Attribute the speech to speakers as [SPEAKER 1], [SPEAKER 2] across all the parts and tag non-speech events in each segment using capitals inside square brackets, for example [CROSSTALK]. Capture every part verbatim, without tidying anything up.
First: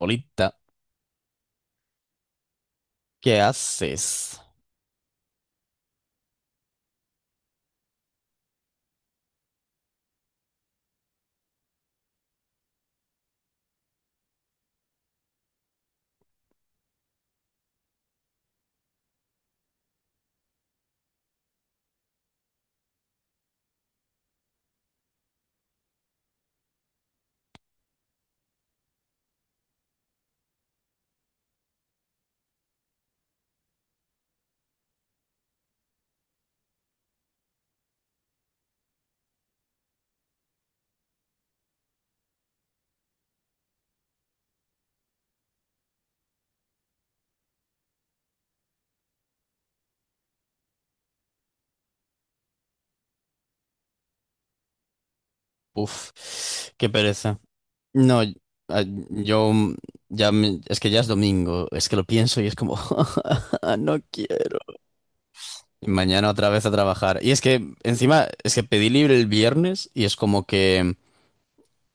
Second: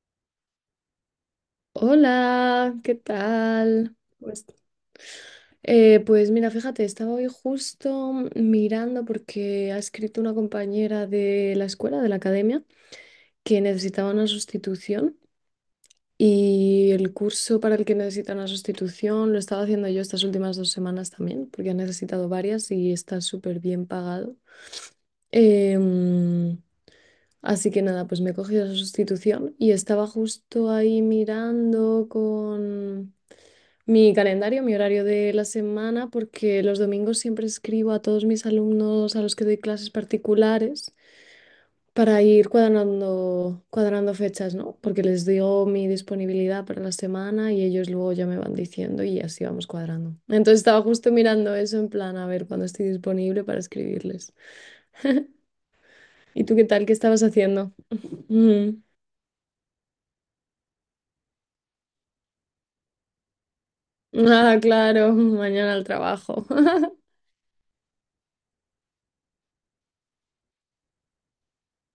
[SPEAKER 1] Olita,
[SPEAKER 2] Hola, ¿qué
[SPEAKER 1] ¿qué
[SPEAKER 2] tal?
[SPEAKER 1] haces?
[SPEAKER 2] Pues, Eh, pues mira, fíjate, estaba hoy justo mirando porque ha escrito una compañera de la escuela, de la academia, que necesitaba una sustitución y el curso para el que necesita una sustitución lo estaba haciendo yo estas últimas dos semanas también, porque ha necesitado varias y está súper bien pagado. Em, Así que nada, pues me he cogido esa sustitución y estaba justo ahí mirando con mi calendario, mi horario de la semana, porque los domingos siempre escribo a todos mis alumnos a los que doy clases particulares para ir cuadrando, cuadrando fechas, ¿no? Porque les digo mi disponibilidad para la semana y ellos luego ya me van diciendo y así vamos cuadrando. Entonces estaba justo mirando eso en plan a ver cuándo estoy disponible para escribirles.
[SPEAKER 1] Uf,
[SPEAKER 2] ¿Y tú qué tal?
[SPEAKER 1] qué
[SPEAKER 2] ¿Qué estabas
[SPEAKER 1] pereza.
[SPEAKER 2] haciendo? [LAUGHS]
[SPEAKER 1] No, y-
[SPEAKER 2] Mm.
[SPEAKER 1] ah, yo mm, ya me- Es que ya es domingo, es que lo pienso y es como [LAUGHS] no quiero.
[SPEAKER 2] Ah, claro, mañana al
[SPEAKER 1] Y mañana
[SPEAKER 2] trabajo.
[SPEAKER 1] otra vez a
[SPEAKER 2] [LAUGHS]
[SPEAKER 1] trabajar. Y es que encima es que pedí libre el viernes y es como que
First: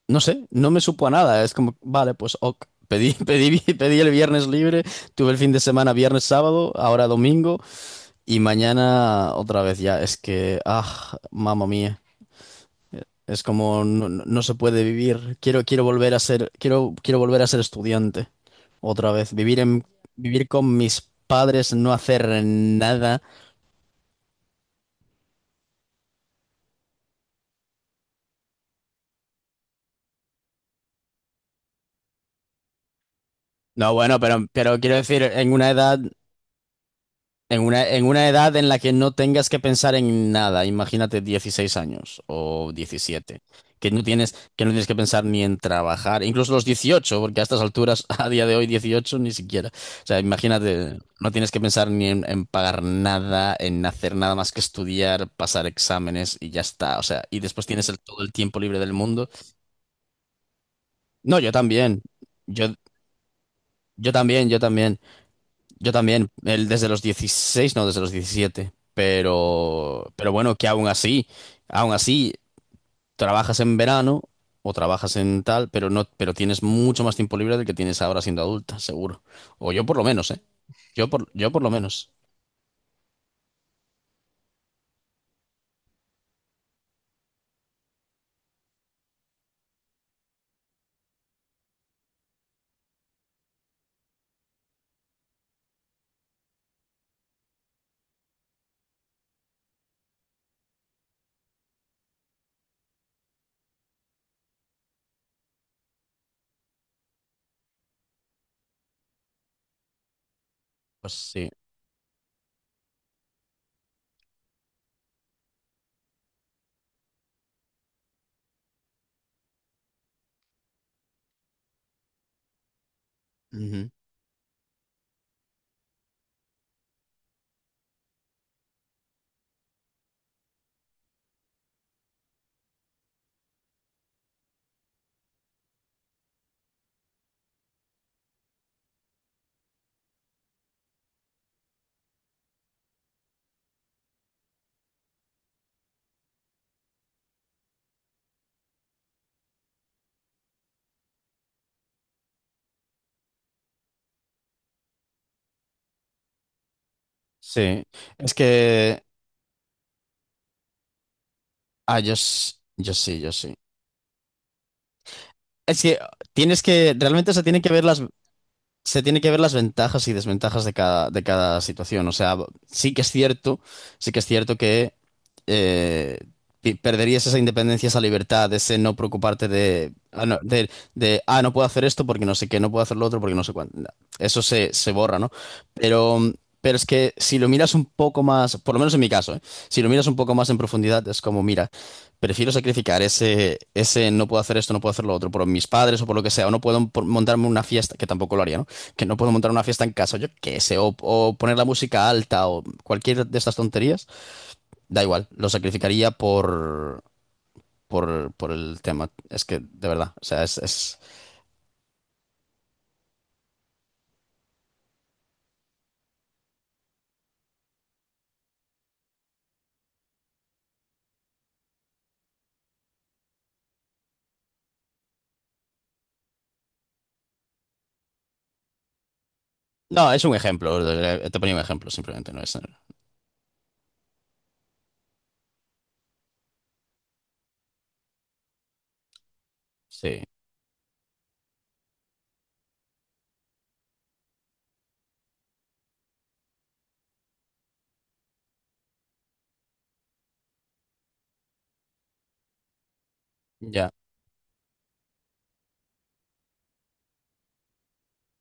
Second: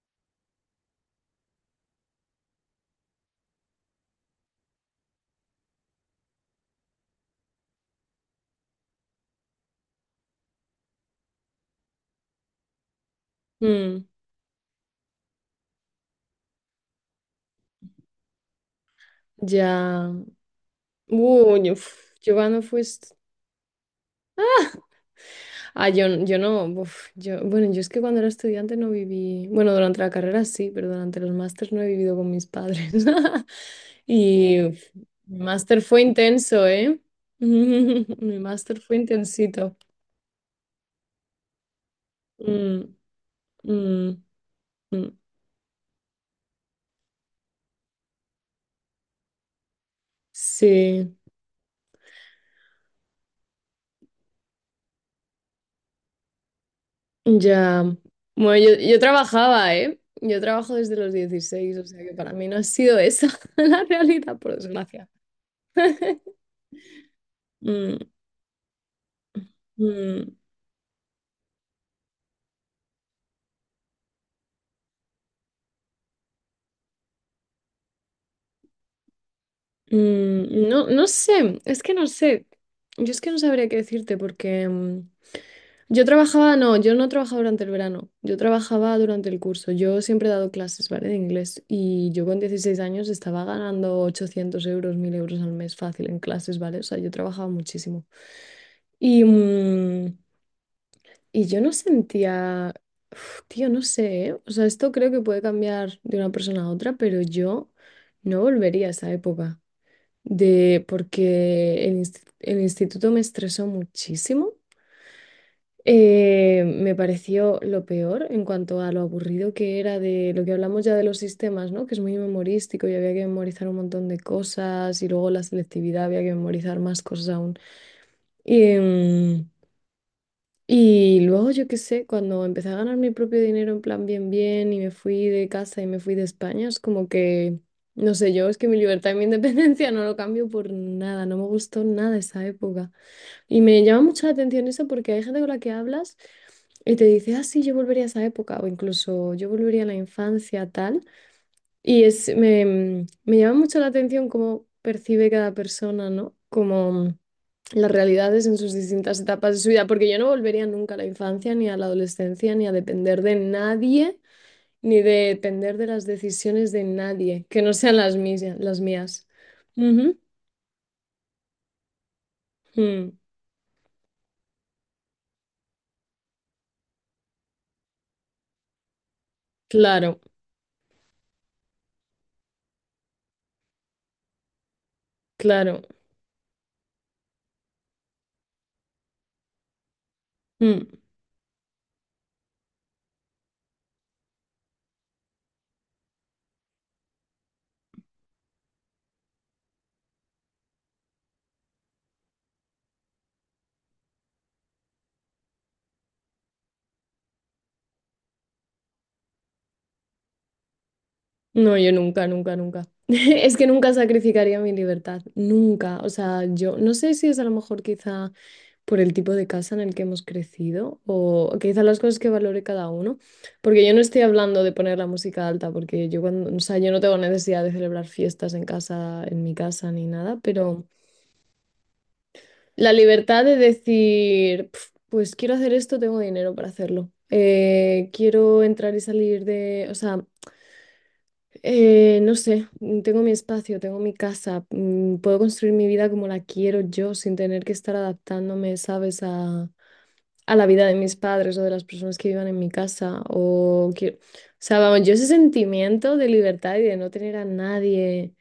[SPEAKER 1] no sé, no me supo a nada, es como vale, pues ok. Pedí, [LAUGHS] pedí, vi- pedí el viernes libre, tuve el fin de semana viernes, sábado, ahora domingo y mañana otra vez ya. Es que, ah, mamma mía. Es como
[SPEAKER 2] Mm,
[SPEAKER 1] no, no- no se puede vivir. Quiero, quiero volver a ser, quiero, quiero volver a ser estudiante otra vez. Vivir en,
[SPEAKER 2] ya.
[SPEAKER 1] vivir con mis
[SPEAKER 2] Uy,
[SPEAKER 1] padres, no
[SPEAKER 2] uf,
[SPEAKER 1] hacer
[SPEAKER 2] yo cuando fui,
[SPEAKER 1] nada.
[SPEAKER 2] ah, yo, n- yo no, uf, yo, bueno, yo es que cuando era estudiante no viví, bueno, durante la carrera sí, pero durante los másters no he vivido con mis padres. [LAUGHS]
[SPEAKER 1] No, bueno, pero,
[SPEAKER 2] Y
[SPEAKER 1] pero
[SPEAKER 2] uf,
[SPEAKER 1] quiero decir,
[SPEAKER 2] mi
[SPEAKER 1] en una
[SPEAKER 2] máster
[SPEAKER 1] edad.
[SPEAKER 2] fue intenso, ¿eh? [LAUGHS]
[SPEAKER 1] En una, en una
[SPEAKER 2] Mi
[SPEAKER 1] edad en la
[SPEAKER 2] máster
[SPEAKER 1] que
[SPEAKER 2] fue
[SPEAKER 1] no tengas que
[SPEAKER 2] intensito.
[SPEAKER 1] pensar en nada, imagínate dieciséis años o
[SPEAKER 2] Mm,
[SPEAKER 1] diecisiete que no
[SPEAKER 2] mm,
[SPEAKER 1] tienes, que no tienes que
[SPEAKER 2] mm.
[SPEAKER 1] pensar ni en trabajar, incluso los dieciocho porque a estas alturas, [LAUGHS] a día de hoy, dieciocho ni siquiera. O sea, imagínate,
[SPEAKER 2] Sí,
[SPEAKER 1] no tienes que pensar ni en, en pagar nada, en hacer nada más que estudiar, pasar exámenes y ya está. O sea, y después
[SPEAKER 2] ya.
[SPEAKER 1] tienes el- todo el
[SPEAKER 2] Bueno,
[SPEAKER 1] tiempo
[SPEAKER 2] yo,
[SPEAKER 1] libre del
[SPEAKER 2] yo
[SPEAKER 1] mundo.
[SPEAKER 2] trabajaba, ¿eh? Yo trabajo desde los
[SPEAKER 1] No, yo
[SPEAKER 2] dieciséis, o
[SPEAKER 1] también.
[SPEAKER 2] sea que para mí no ha
[SPEAKER 1] Yo,
[SPEAKER 2] sido esa [LAUGHS] la
[SPEAKER 1] yo
[SPEAKER 2] realidad,
[SPEAKER 1] también,
[SPEAKER 2] por
[SPEAKER 1] yo también.
[SPEAKER 2] desgracia.
[SPEAKER 1] Yo también, él desde los dieciséis, no,
[SPEAKER 2] Mm,
[SPEAKER 1] desde los diecisiete, pero, pero
[SPEAKER 2] mm.
[SPEAKER 1] bueno, que aún así, aún así, trabajas en verano o trabajas en tal, pero no, pero tienes mucho más tiempo libre del que tienes ahora siendo adulta, seguro. O yo por lo menos, ¿eh?
[SPEAKER 2] Mm, no, no
[SPEAKER 1] Yo por, yo
[SPEAKER 2] sé,
[SPEAKER 1] por lo
[SPEAKER 2] es que no
[SPEAKER 1] menos.
[SPEAKER 2] sé. Yo es que no sabría qué decirte porque mm, yo trabajaba, no, yo no trabajaba durante el verano, yo trabajaba durante el curso. Yo siempre he dado clases, ¿vale? De inglés, y yo con dieciséis años estaba ganando ochocientos euros, mil euros al mes fácil en clases, ¿vale? O sea, yo trabajaba muchísimo. Y, mm, y yo no sentía, uf, tío, no sé, ¿eh? O sea, esto creo que puede cambiar de una persona a otra, pero yo no volvería a esa época de,
[SPEAKER 1] Pues sí.
[SPEAKER 2] porque el, inst- el instituto me estresó muchísimo. Eh, me pareció lo peor en cuanto a lo aburrido que era, de lo que hablamos ya de los sistemas, ¿no? Que es muy memorístico y había que memorizar un
[SPEAKER 1] Ujú.
[SPEAKER 2] montón de cosas, y luego la selectividad, había que memorizar más cosas aún. Y luego, yo qué sé, cuando empecé a ganar mi propio dinero en plan bien, bien, y me fui de casa y me fui de España, es como que, no sé, yo es que mi libertad y mi independencia [LAUGHS] no lo cambio por nada, no me gustó nada esa época. Y me llama mucho la atención eso, porque hay gente con la que hablas y te dice, ah, sí, yo volvería a esa época, o incluso yo volvería a la infancia, tal. Y es, me, me llama mucho la atención cómo percibe cada persona, ¿no? Como
[SPEAKER 1] Sí.
[SPEAKER 2] las
[SPEAKER 1] Es
[SPEAKER 2] realidades en sus
[SPEAKER 1] que,
[SPEAKER 2] distintas etapas de su vida, porque yo no volvería nunca a la infancia, ni a la
[SPEAKER 1] ah, yo,
[SPEAKER 2] adolescencia,
[SPEAKER 1] s-
[SPEAKER 2] ni a
[SPEAKER 1] yo sí,
[SPEAKER 2] depender
[SPEAKER 1] yo
[SPEAKER 2] de
[SPEAKER 1] sí.
[SPEAKER 2] nadie, ni de depender
[SPEAKER 1] Es
[SPEAKER 2] de
[SPEAKER 1] que
[SPEAKER 2] las
[SPEAKER 1] tienes
[SPEAKER 2] decisiones de
[SPEAKER 1] que, realmente se
[SPEAKER 2] nadie,
[SPEAKER 1] tiene
[SPEAKER 2] que
[SPEAKER 1] que
[SPEAKER 2] no
[SPEAKER 1] ver
[SPEAKER 2] sean
[SPEAKER 1] las,
[SPEAKER 2] las mías, las
[SPEAKER 1] se tiene
[SPEAKER 2] mías.
[SPEAKER 1] que ver las ventajas y
[SPEAKER 2] Ujú.
[SPEAKER 1] desventajas de cada, de cada situación. O sea, sí que es
[SPEAKER 2] Mm,
[SPEAKER 1] cierto, sí que es cierto que eh, pi- perderías esa independencia, esa libertad, ese no preocuparte de
[SPEAKER 2] claro,
[SPEAKER 1] ah, no, de, de, ah, no puedo hacer esto porque no sé qué, no puedo hacer lo otro porque no sé cuánto. Eso se, se borra, ¿no?
[SPEAKER 2] claro.
[SPEAKER 1] Pero, pero es que si lo miras un poco más, por lo menos en mi caso, ¿eh? Si lo miras un poco más en
[SPEAKER 2] Mm.
[SPEAKER 1] profundidad, es como, mira, prefiero sacrificar ese, ese no puedo hacer esto, no puedo hacer lo otro por mis padres o por lo que sea, o no puedo por- montarme una fiesta, que tampoco lo haría, ¿no? Que no puedo montar una fiesta en casa, yo qué sé, o, o poner la música alta o cualquier de estas tonterías, da igual, lo sacrificaría por, por, por el tema. Es que, de verdad, o sea, es, es...
[SPEAKER 2] No, yo nunca, nunca, nunca. [LAUGHS] Es que nunca sacrificaría mi libertad, nunca. O sea, yo no sé si es a lo mejor quizá por el tipo de casa en el que hemos crecido, o quizá las cosas que valore cada uno, porque yo no estoy hablando de poner la música alta, porque yo cuando, o sea, yo no tengo necesidad de celebrar fiestas en casa, en mi casa ni
[SPEAKER 1] No, es un
[SPEAKER 2] nada,
[SPEAKER 1] ejemplo,
[SPEAKER 2] pero
[SPEAKER 1] eh, te ponía un ejemplo, simplemente, no es...
[SPEAKER 2] la libertad de decir, "Pf, pues quiero hacer esto, tengo dinero para hacerlo. Eh, quiero entrar y salir de, o
[SPEAKER 1] Sí,
[SPEAKER 2] sea, eh, no sé, mm, tengo mi espacio, tengo mi casa, mm, puedo construir mi vida como la quiero yo sin tener que estar adaptándome, ¿sabes? A, a la vida de mis padres o de las personas que vivan en mi casa. O,
[SPEAKER 1] ya.
[SPEAKER 2] que- o sea, vamos, yo ese sentimiento de libertad y de no tener a nadie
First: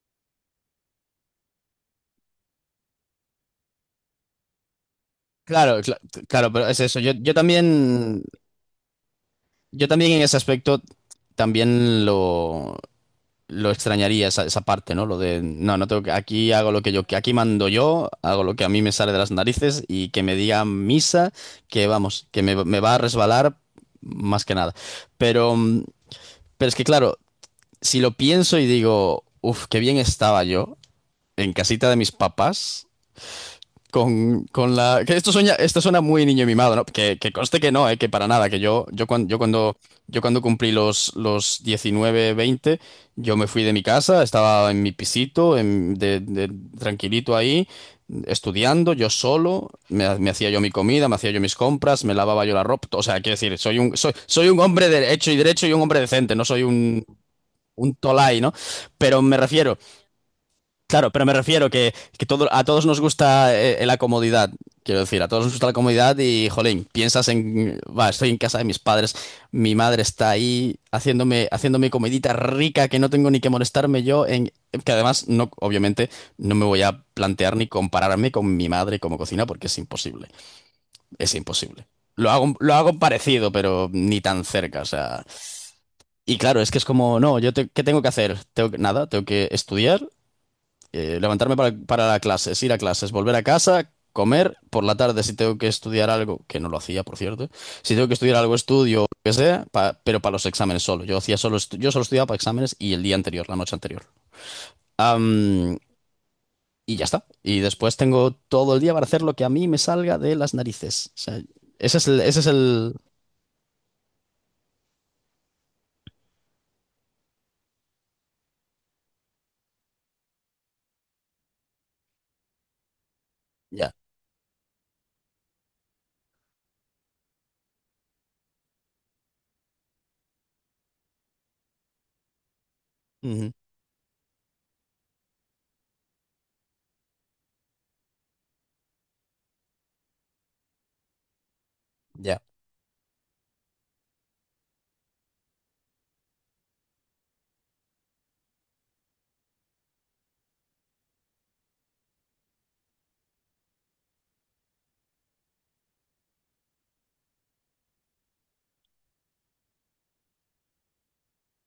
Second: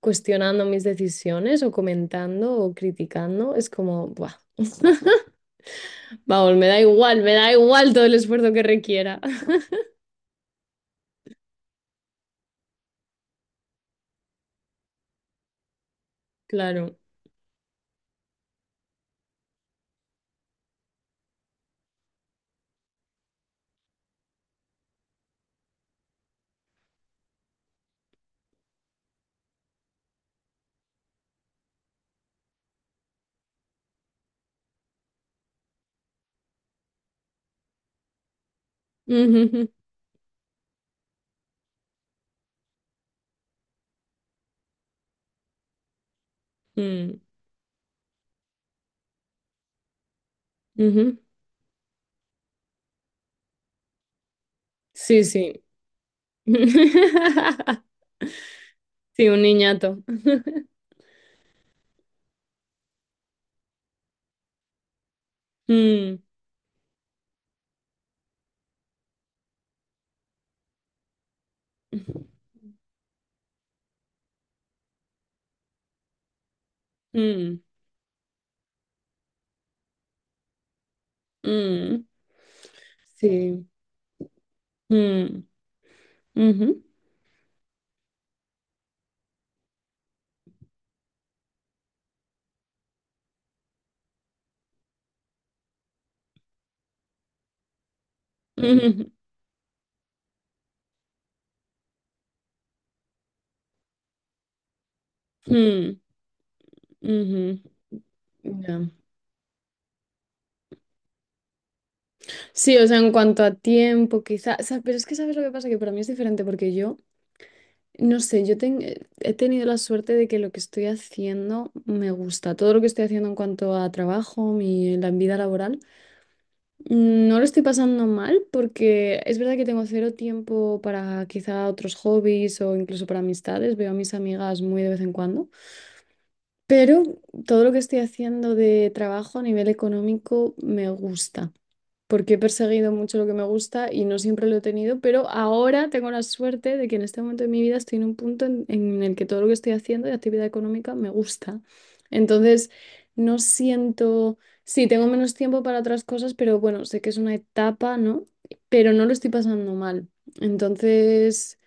[SPEAKER 2] cuestionando mis decisiones o comentando o criticando, es como, ¡buah! [LAUGHS]
[SPEAKER 1] Claro, cla- claro,
[SPEAKER 2] Vamos, me
[SPEAKER 1] pero
[SPEAKER 2] da
[SPEAKER 1] es eso. Yo,
[SPEAKER 2] igual,
[SPEAKER 1] yo
[SPEAKER 2] me da igual todo el
[SPEAKER 1] también,
[SPEAKER 2] esfuerzo que requiera. [LAUGHS]
[SPEAKER 1] yo también en ese aspecto también lo, lo extrañaría esa, esa parte, ¿no? Lo de, no, no tengo que, aquí hago lo que
[SPEAKER 2] Claro.
[SPEAKER 1] yo, que aquí mando yo, hago lo que a mí me sale de las narices y que me diga misa, que vamos, que me, me va a resbalar más que nada. Pero, mm, pero es que claro, si lo pienso y digo, uff, qué bien estaba yo en casita de mis papás con, con la. Que esto suena, esto suena muy niño mimado, ¿no? Que, que conste que no, ¿eh? Que para nada, que yo, yo, cuando, yo,
[SPEAKER 2] Ujú, ujú,
[SPEAKER 1] cuando, yo cuando cumplí los, los diecinueve veinte yo me fui de mi casa, estaba en mi pisito, en- de, de-
[SPEAKER 2] mm,
[SPEAKER 1] tranquilito ahí, estudiando, yo solo, me, ha- me hacía yo mi comida, me
[SPEAKER 2] ujú.
[SPEAKER 1] hacía yo mis compras, me lavaba yo la ropa. O sea, quiero decir, soy un, soy, soy un hombre de
[SPEAKER 2] Sí,
[SPEAKER 1] hecho y
[SPEAKER 2] sí.
[SPEAKER 1] derecho y un hombre decente, no soy un, un
[SPEAKER 2] [LAUGHS]
[SPEAKER 1] tolai, ¿no? Pero
[SPEAKER 2] Sí,
[SPEAKER 1] me
[SPEAKER 2] un
[SPEAKER 1] refiero.
[SPEAKER 2] niñato. [LAUGHS]
[SPEAKER 1] Claro, pero me refiero que, que todo, a todos nos gusta eh, eh, la comodidad. Quiero decir, a todos nos gusta la comodidad
[SPEAKER 2] Mm,
[SPEAKER 1] y, jolín, piensas en, va, estoy en casa de mis padres, mi madre está ahí haciéndome, haciéndome comidita rica que no tengo ni que molestarme yo, en, que además, no, obviamente, no me voy a plantear
[SPEAKER 2] mm,
[SPEAKER 1] ni compararme con mi madre como cocina porque es imposible, es imposible.
[SPEAKER 2] mm.
[SPEAKER 1] Lo hago, lo hago parecido,
[SPEAKER 2] Sí.
[SPEAKER 1] pero ni tan cerca, o sea.
[SPEAKER 2] Mm,
[SPEAKER 1] Y claro, es que
[SPEAKER 2] ujú,
[SPEAKER 1] es como, no, yo te- ¿qué tengo que hacer? Tengo que- nada, tengo que estudiar eh, levantarme para, para la clases, ir a clases, volver a casa, comer, por la tarde si tengo que estudiar algo, que no lo hacía, por cierto, si tengo que estudiar algo, estudio, lo
[SPEAKER 2] ujú,
[SPEAKER 1] que sea, pa- pero para los exámenes solo. Yo hacía solo, estu- yo solo estudiaba para exámenes y el día anterior, la noche anterior.
[SPEAKER 2] [LAUGHS]
[SPEAKER 1] Am,
[SPEAKER 2] mm,
[SPEAKER 1] y ya está. Y
[SPEAKER 2] ujú.
[SPEAKER 1] después tengo todo el
[SPEAKER 2] Ya.
[SPEAKER 1] día para hacer lo que a mí me salga de las narices. O sea, ese es el, ese es
[SPEAKER 2] Sí, o
[SPEAKER 1] el...
[SPEAKER 2] sea, en cuanto a tiempo, quizá, o sea, pero es que sabes lo que pasa, que para mí es diferente porque yo, no sé, yo ten- eh, he tenido la suerte de que lo que estoy haciendo me gusta, todo lo que estoy haciendo en cuanto a
[SPEAKER 1] Ya.
[SPEAKER 2] trabajo, mi, la vida laboral. No lo estoy pasando mal, porque es verdad que tengo cero tiempo para quizá otros hobbies o incluso para
[SPEAKER 1] Ujú,
[SPEAKER 2] amistades. Veo a mis amigas muy de vez en cuando, pero todo lo que estoy haciendo de trabajo a nivel económico me gusta, porque he
[SPEAKER 1] ya.
[SPEAKER 2] perseguido mucho lo que me gusta y no siempre lo he tenido, pero ahora tengo la suerte de que en este momento de mi vida estoy en un punto en, en el que todo lo que estoy haciendo de actividad económica me gusta. Entonces, no siento, sí, tengo menos tiempo para otras cosas, pero bueno, sé que es una etapa, ¿no? Pero no lo estoy pasando mal. Entonces,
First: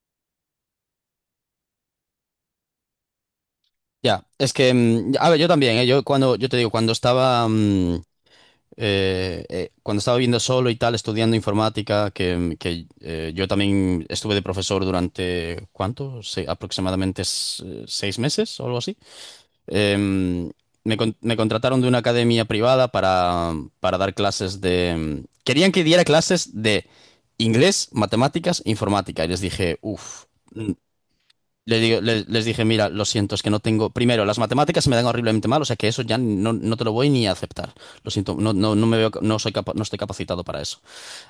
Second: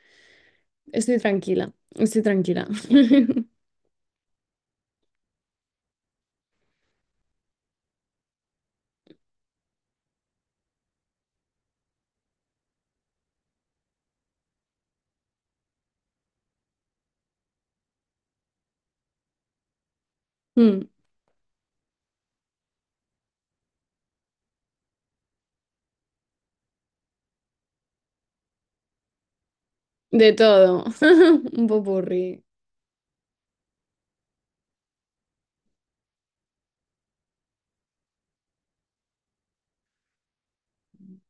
[SPEAKER 2] estoy tranquila, estoy tranquila. [LAUGHS]
[SPEAKER 1] Ya. Es que, mm, a ver, yo también, ¿eh? Yo cuando, yo te digo, cuando estaba... mm, eh, eh, cuando estaba viviendo solo y tal, estudiando informática, que, que, eh, yo también estuve de profesor durante, ¿cuánto? Se- aproximadamente s- seis meses o algo así. Em,
[SPEAKER 2] Mm,
[SPEAKER 1] me, con- Me contrataron de una academia privada para, para dar clases de... em, Querían que diera clases de inglés, matemáticas, informática. Y les dije, uff.
[SPEAKER 2] de todo, [LAUGHS] un
[SPEAKER 1] Le digo- le- les
[SPEAKER 2] popurrí,
[SPEAKER 1] dije, mira, lo siento, es que no tengo. Primero, las matemáticas se me dan horriblemente mal, o sea que eso ya no, no te lo voy ni a aceptar. Lo siento, no, no, no me veo, no soy capa- no estoy capacitado para eso.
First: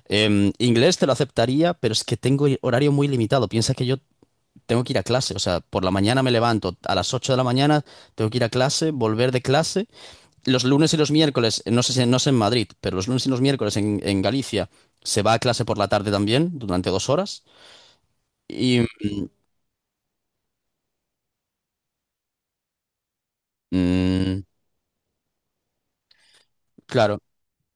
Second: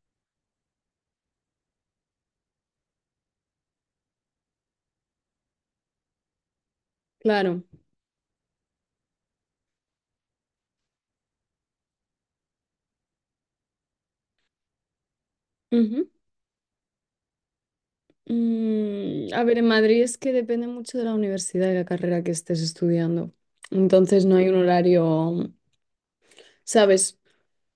[SPEAKER 1] Em, inglés te lo aceptaría, pero es que tengo horario muy limitado. Piensa que yo tengo que ir a clase, o sea, por la mañana me levanto, a las ocho de la
[SPEAKER 2] claro.
[SPEAKER 1] mañana tengo que ir a clase, volver de clase. Los lunes y los miércoles, no sé si no sé en Madrid, pero los lunes y los miércoles en, en Galicia se va a clase por la
[SPEAKER 2] Ujú.
[SPEAKER 1] tarde también, durante dos horas. Y
[SPEAKER 2] Mm, a ver, en Madrid es que depende mucho de la universidad y la carrera que estés estudiando. Entonces no
[SPEAKER 1] mm,
[SPEAKER 2] hay un horario,
[SPEAKER 1] claro,
[SPEAKER 2] ¿sabes?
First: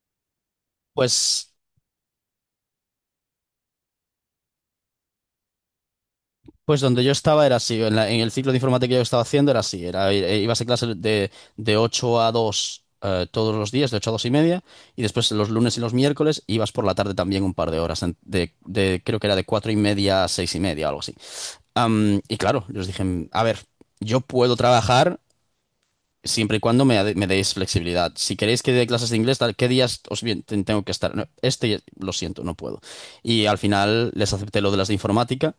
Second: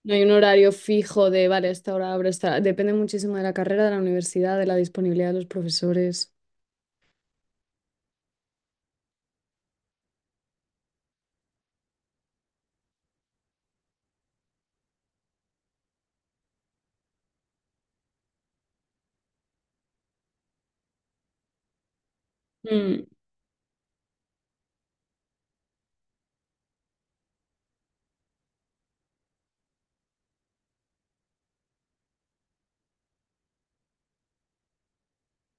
[SPEAKER 2] No hay un horario fijo de,
[SPEAKER 1] pues.
[SPEAKER 2] vale, a esta hora abro, a esta... hora". Depende muchísimo de la carrera, de la universidad, de la disponibilidad de los profesores.
[SPEAKER 1] Pues donde yo estaba era así, en, la- en el ciclo de informática que yo estaba haciendo era así, era, eh, ibas a clase de, de ocho a dos eh, todos los días, de ocho a dos y media, y después los lunes y los miércoles ibas por la tarde también un par de horas, en- de, de- creo que era de cuatro y media a seis y media, algo así. Am, y claro, yo les dije,
[SPEAKER 2] Mm,
[SPEAKER 1] a ver, yo puedo trabajar siempre y cuando me, ade- me deis flexibilidad. Si queréis que dé clases de inglés, tal, ¿qué días os bien, ten- tengo que estar? No, este, lo siento, no puedo. Y al final les acepté lo de las de informática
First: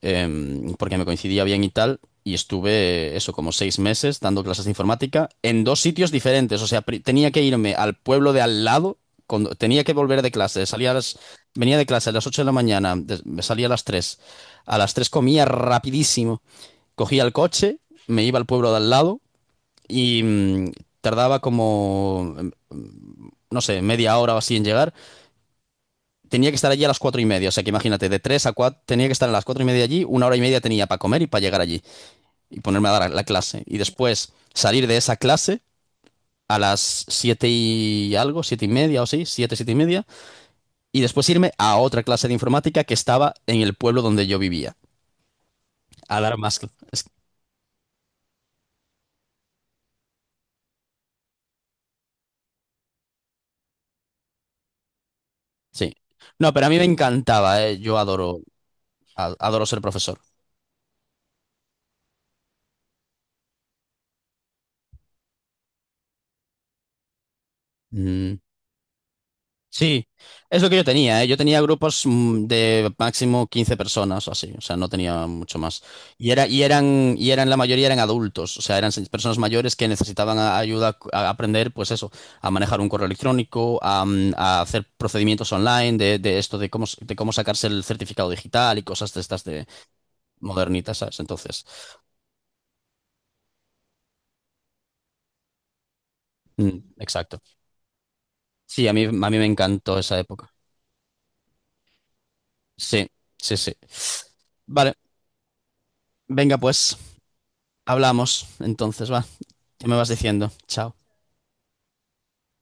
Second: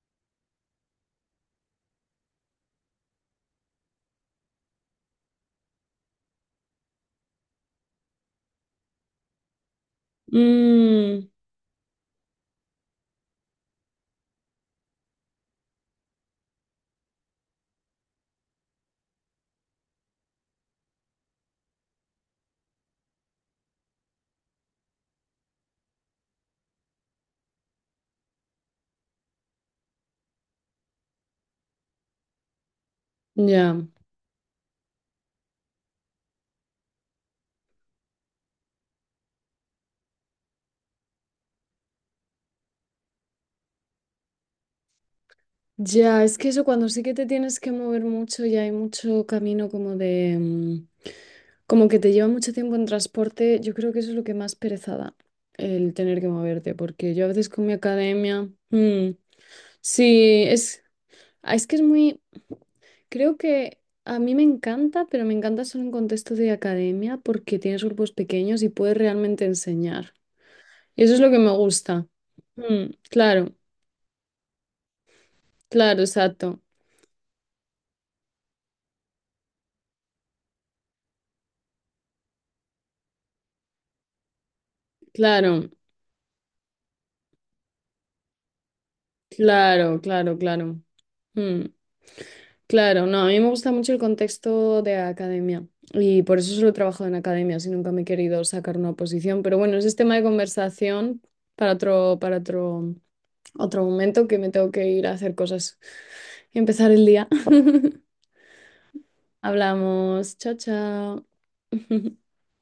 [SPEAKER 1] em, porque me coincidía bien y tal, y estuve eso como seis meses dando clases de informática en dos sitios diferentes, o sea, pri- tenía que irme al pueblo de al lado, cuando- tenía que volver de clase, salía a las-
[SPEAKER 2] mm,
[SPEAKER 1] venía de clase a las ocho de la mañana, des- me salía a las tres a las tres comía rapidísimo, cogía el coche, me iba al pueblo de al lado y mm, tardaba como, em, no sé, media hora o así en llegar. Tenía que estar allí a las cuatro y media, o sea que imagínate, de tres a cuatro, tenía que estar a las cuatro y media allí, una hora y media tenía para comer y para llegar allí y ponerme a dar la clase. Y
[SPEAKER 2] ya.
[SPEAKER 1] después salir de esa clase a las siete y algo, siete y media o sí, siete, siete y media, y después irme a otra clase de informática que estaba en el pueblo donde yo vivía, a
[SPEAKER 2] Ya,
[SPEAKER 1] dar
[SPEAKER 2] es que
[SPEAKER 1] más.
[SPEAKER 2] eso,
[SPEAKER 1] cl-
[SPEAKER 2] cuando sí
[SPEAKER 1] es-
[SPEAKER 2] que te tienes que mover mucho y hay mucho camino como de... mm, Como que te lleva mucho tiempo en transporte, yo creo que eso es lo que más pereza da, el
[SPEAKER 1] Sí.
[SPEAKER 2] tener que
[SPEAKER 1] No, pero a
[SPEAKER 2] moverte,
[SPEAKER 1] mí me
[SPEAKER 2] porque yo a veces
[SPEAKER 1] encantaba,
[SPEAKER 2] con mi
[SPEAKER 1] eh, yo adoro,
[SPEAKER 2] academia... mm,
[SPEAKER 1] a- adoro ser profesor.
[SPEAKER 2] Sí, es... Ah, es que es muy... Creo que a mí me encanta, pero me encanta solo en contexto de academia, porque tienes grupos
[SPEAKER 1] Mm.
[SPEAKER 2] pequeños y puedes realmente
[SPEAKER 1] Sí,
[SPEAKER 2] enseñar.
[SPEAKER 1] es lo que yo
[SPEAKER 2] Y eso es
[SPEAKER 1] tenía, ¿eh?
[SPEAKER 2] lo
[SPEAKER 1] Yo
[SPEAKER 2] que me
[SPEAKER 1] tenía grupos
[SPEAKER 2] gusta.
[SPEAKER 1] mm,
[SPEAKER 2] Mm,
[SPEAKER 1] de máximo
[SPEAKER 2] claro,
[SPEAKER 1] quince personas o así, o sea, no tenía mucho más.
[SPEAKER 2] claro,
[SPEAKER 1] Y era,
[SPEAKER 2] exacto.
[SPEAKER 1] y eran, y eran, la mayoría eran adultos, o sea, eran se- personas mayores que necesitaban a- ayuda a aprender, pues eso, a manejar un correo electrónico, a, mm, a hacer procedimientos
[SPEAKER 2] Claro,
[SPEAKER 1] online de, de esto, de cómo, s- de cómo sacarse el certificado digital y cosas de estas de
[SPEAKER 2] claro, claro, claro.
[SPEAKER 1] modernitas, ¿sabes? Entonces,
[SPEAKER 2] Mm. Claro, no, a mí me gusta mucho el contexto de academia, y por eso solo
[SPEAKER 1] mm,
[SPEAKER 2] trabajo en
[SPEAKER 1] exacto.
[SPEAKER 2] academia, si nunca me he querido sacar
[SPEAKER 1] Sí, a
[SPEAKER 2] una
[SPEAKER 1] mí, a mí
[SPEAKER 2] posición,
[SPEAKER 1] me
[SPEAKER 2] pero bueno, ese es
[SPEAKER 1] encantó
[SPEAKER 2] tema
[SPEAKER 1] esa
[SPEAKER 2] de
[SPEAKER 1] época.
[SPEAKER 2] conversación para otro, para otro,
[SPEAKER 1] Sí, sí, sí.
[SPEAKER 2] otro momento, que me tengo que
[SPEAKER 1] Vale,
[SPEAKER 2] ir a hacer cosas
[SPEAKER 1] venga
[SPEAKER 2] y empezar
[SPEAKER 1] pues,
[SPEAKER 2] el día. [LAUGHS]
[SPEAKER 1] hablamos, entonces va. Ya me vas
[SPEAKER 2] Hablamos,
[SPEAKER 1] diciendo.
[SPEAKER 2] chao,
[SPEAKER 1] Chao.
[SPEAKER 2] chao. [LAUGHS]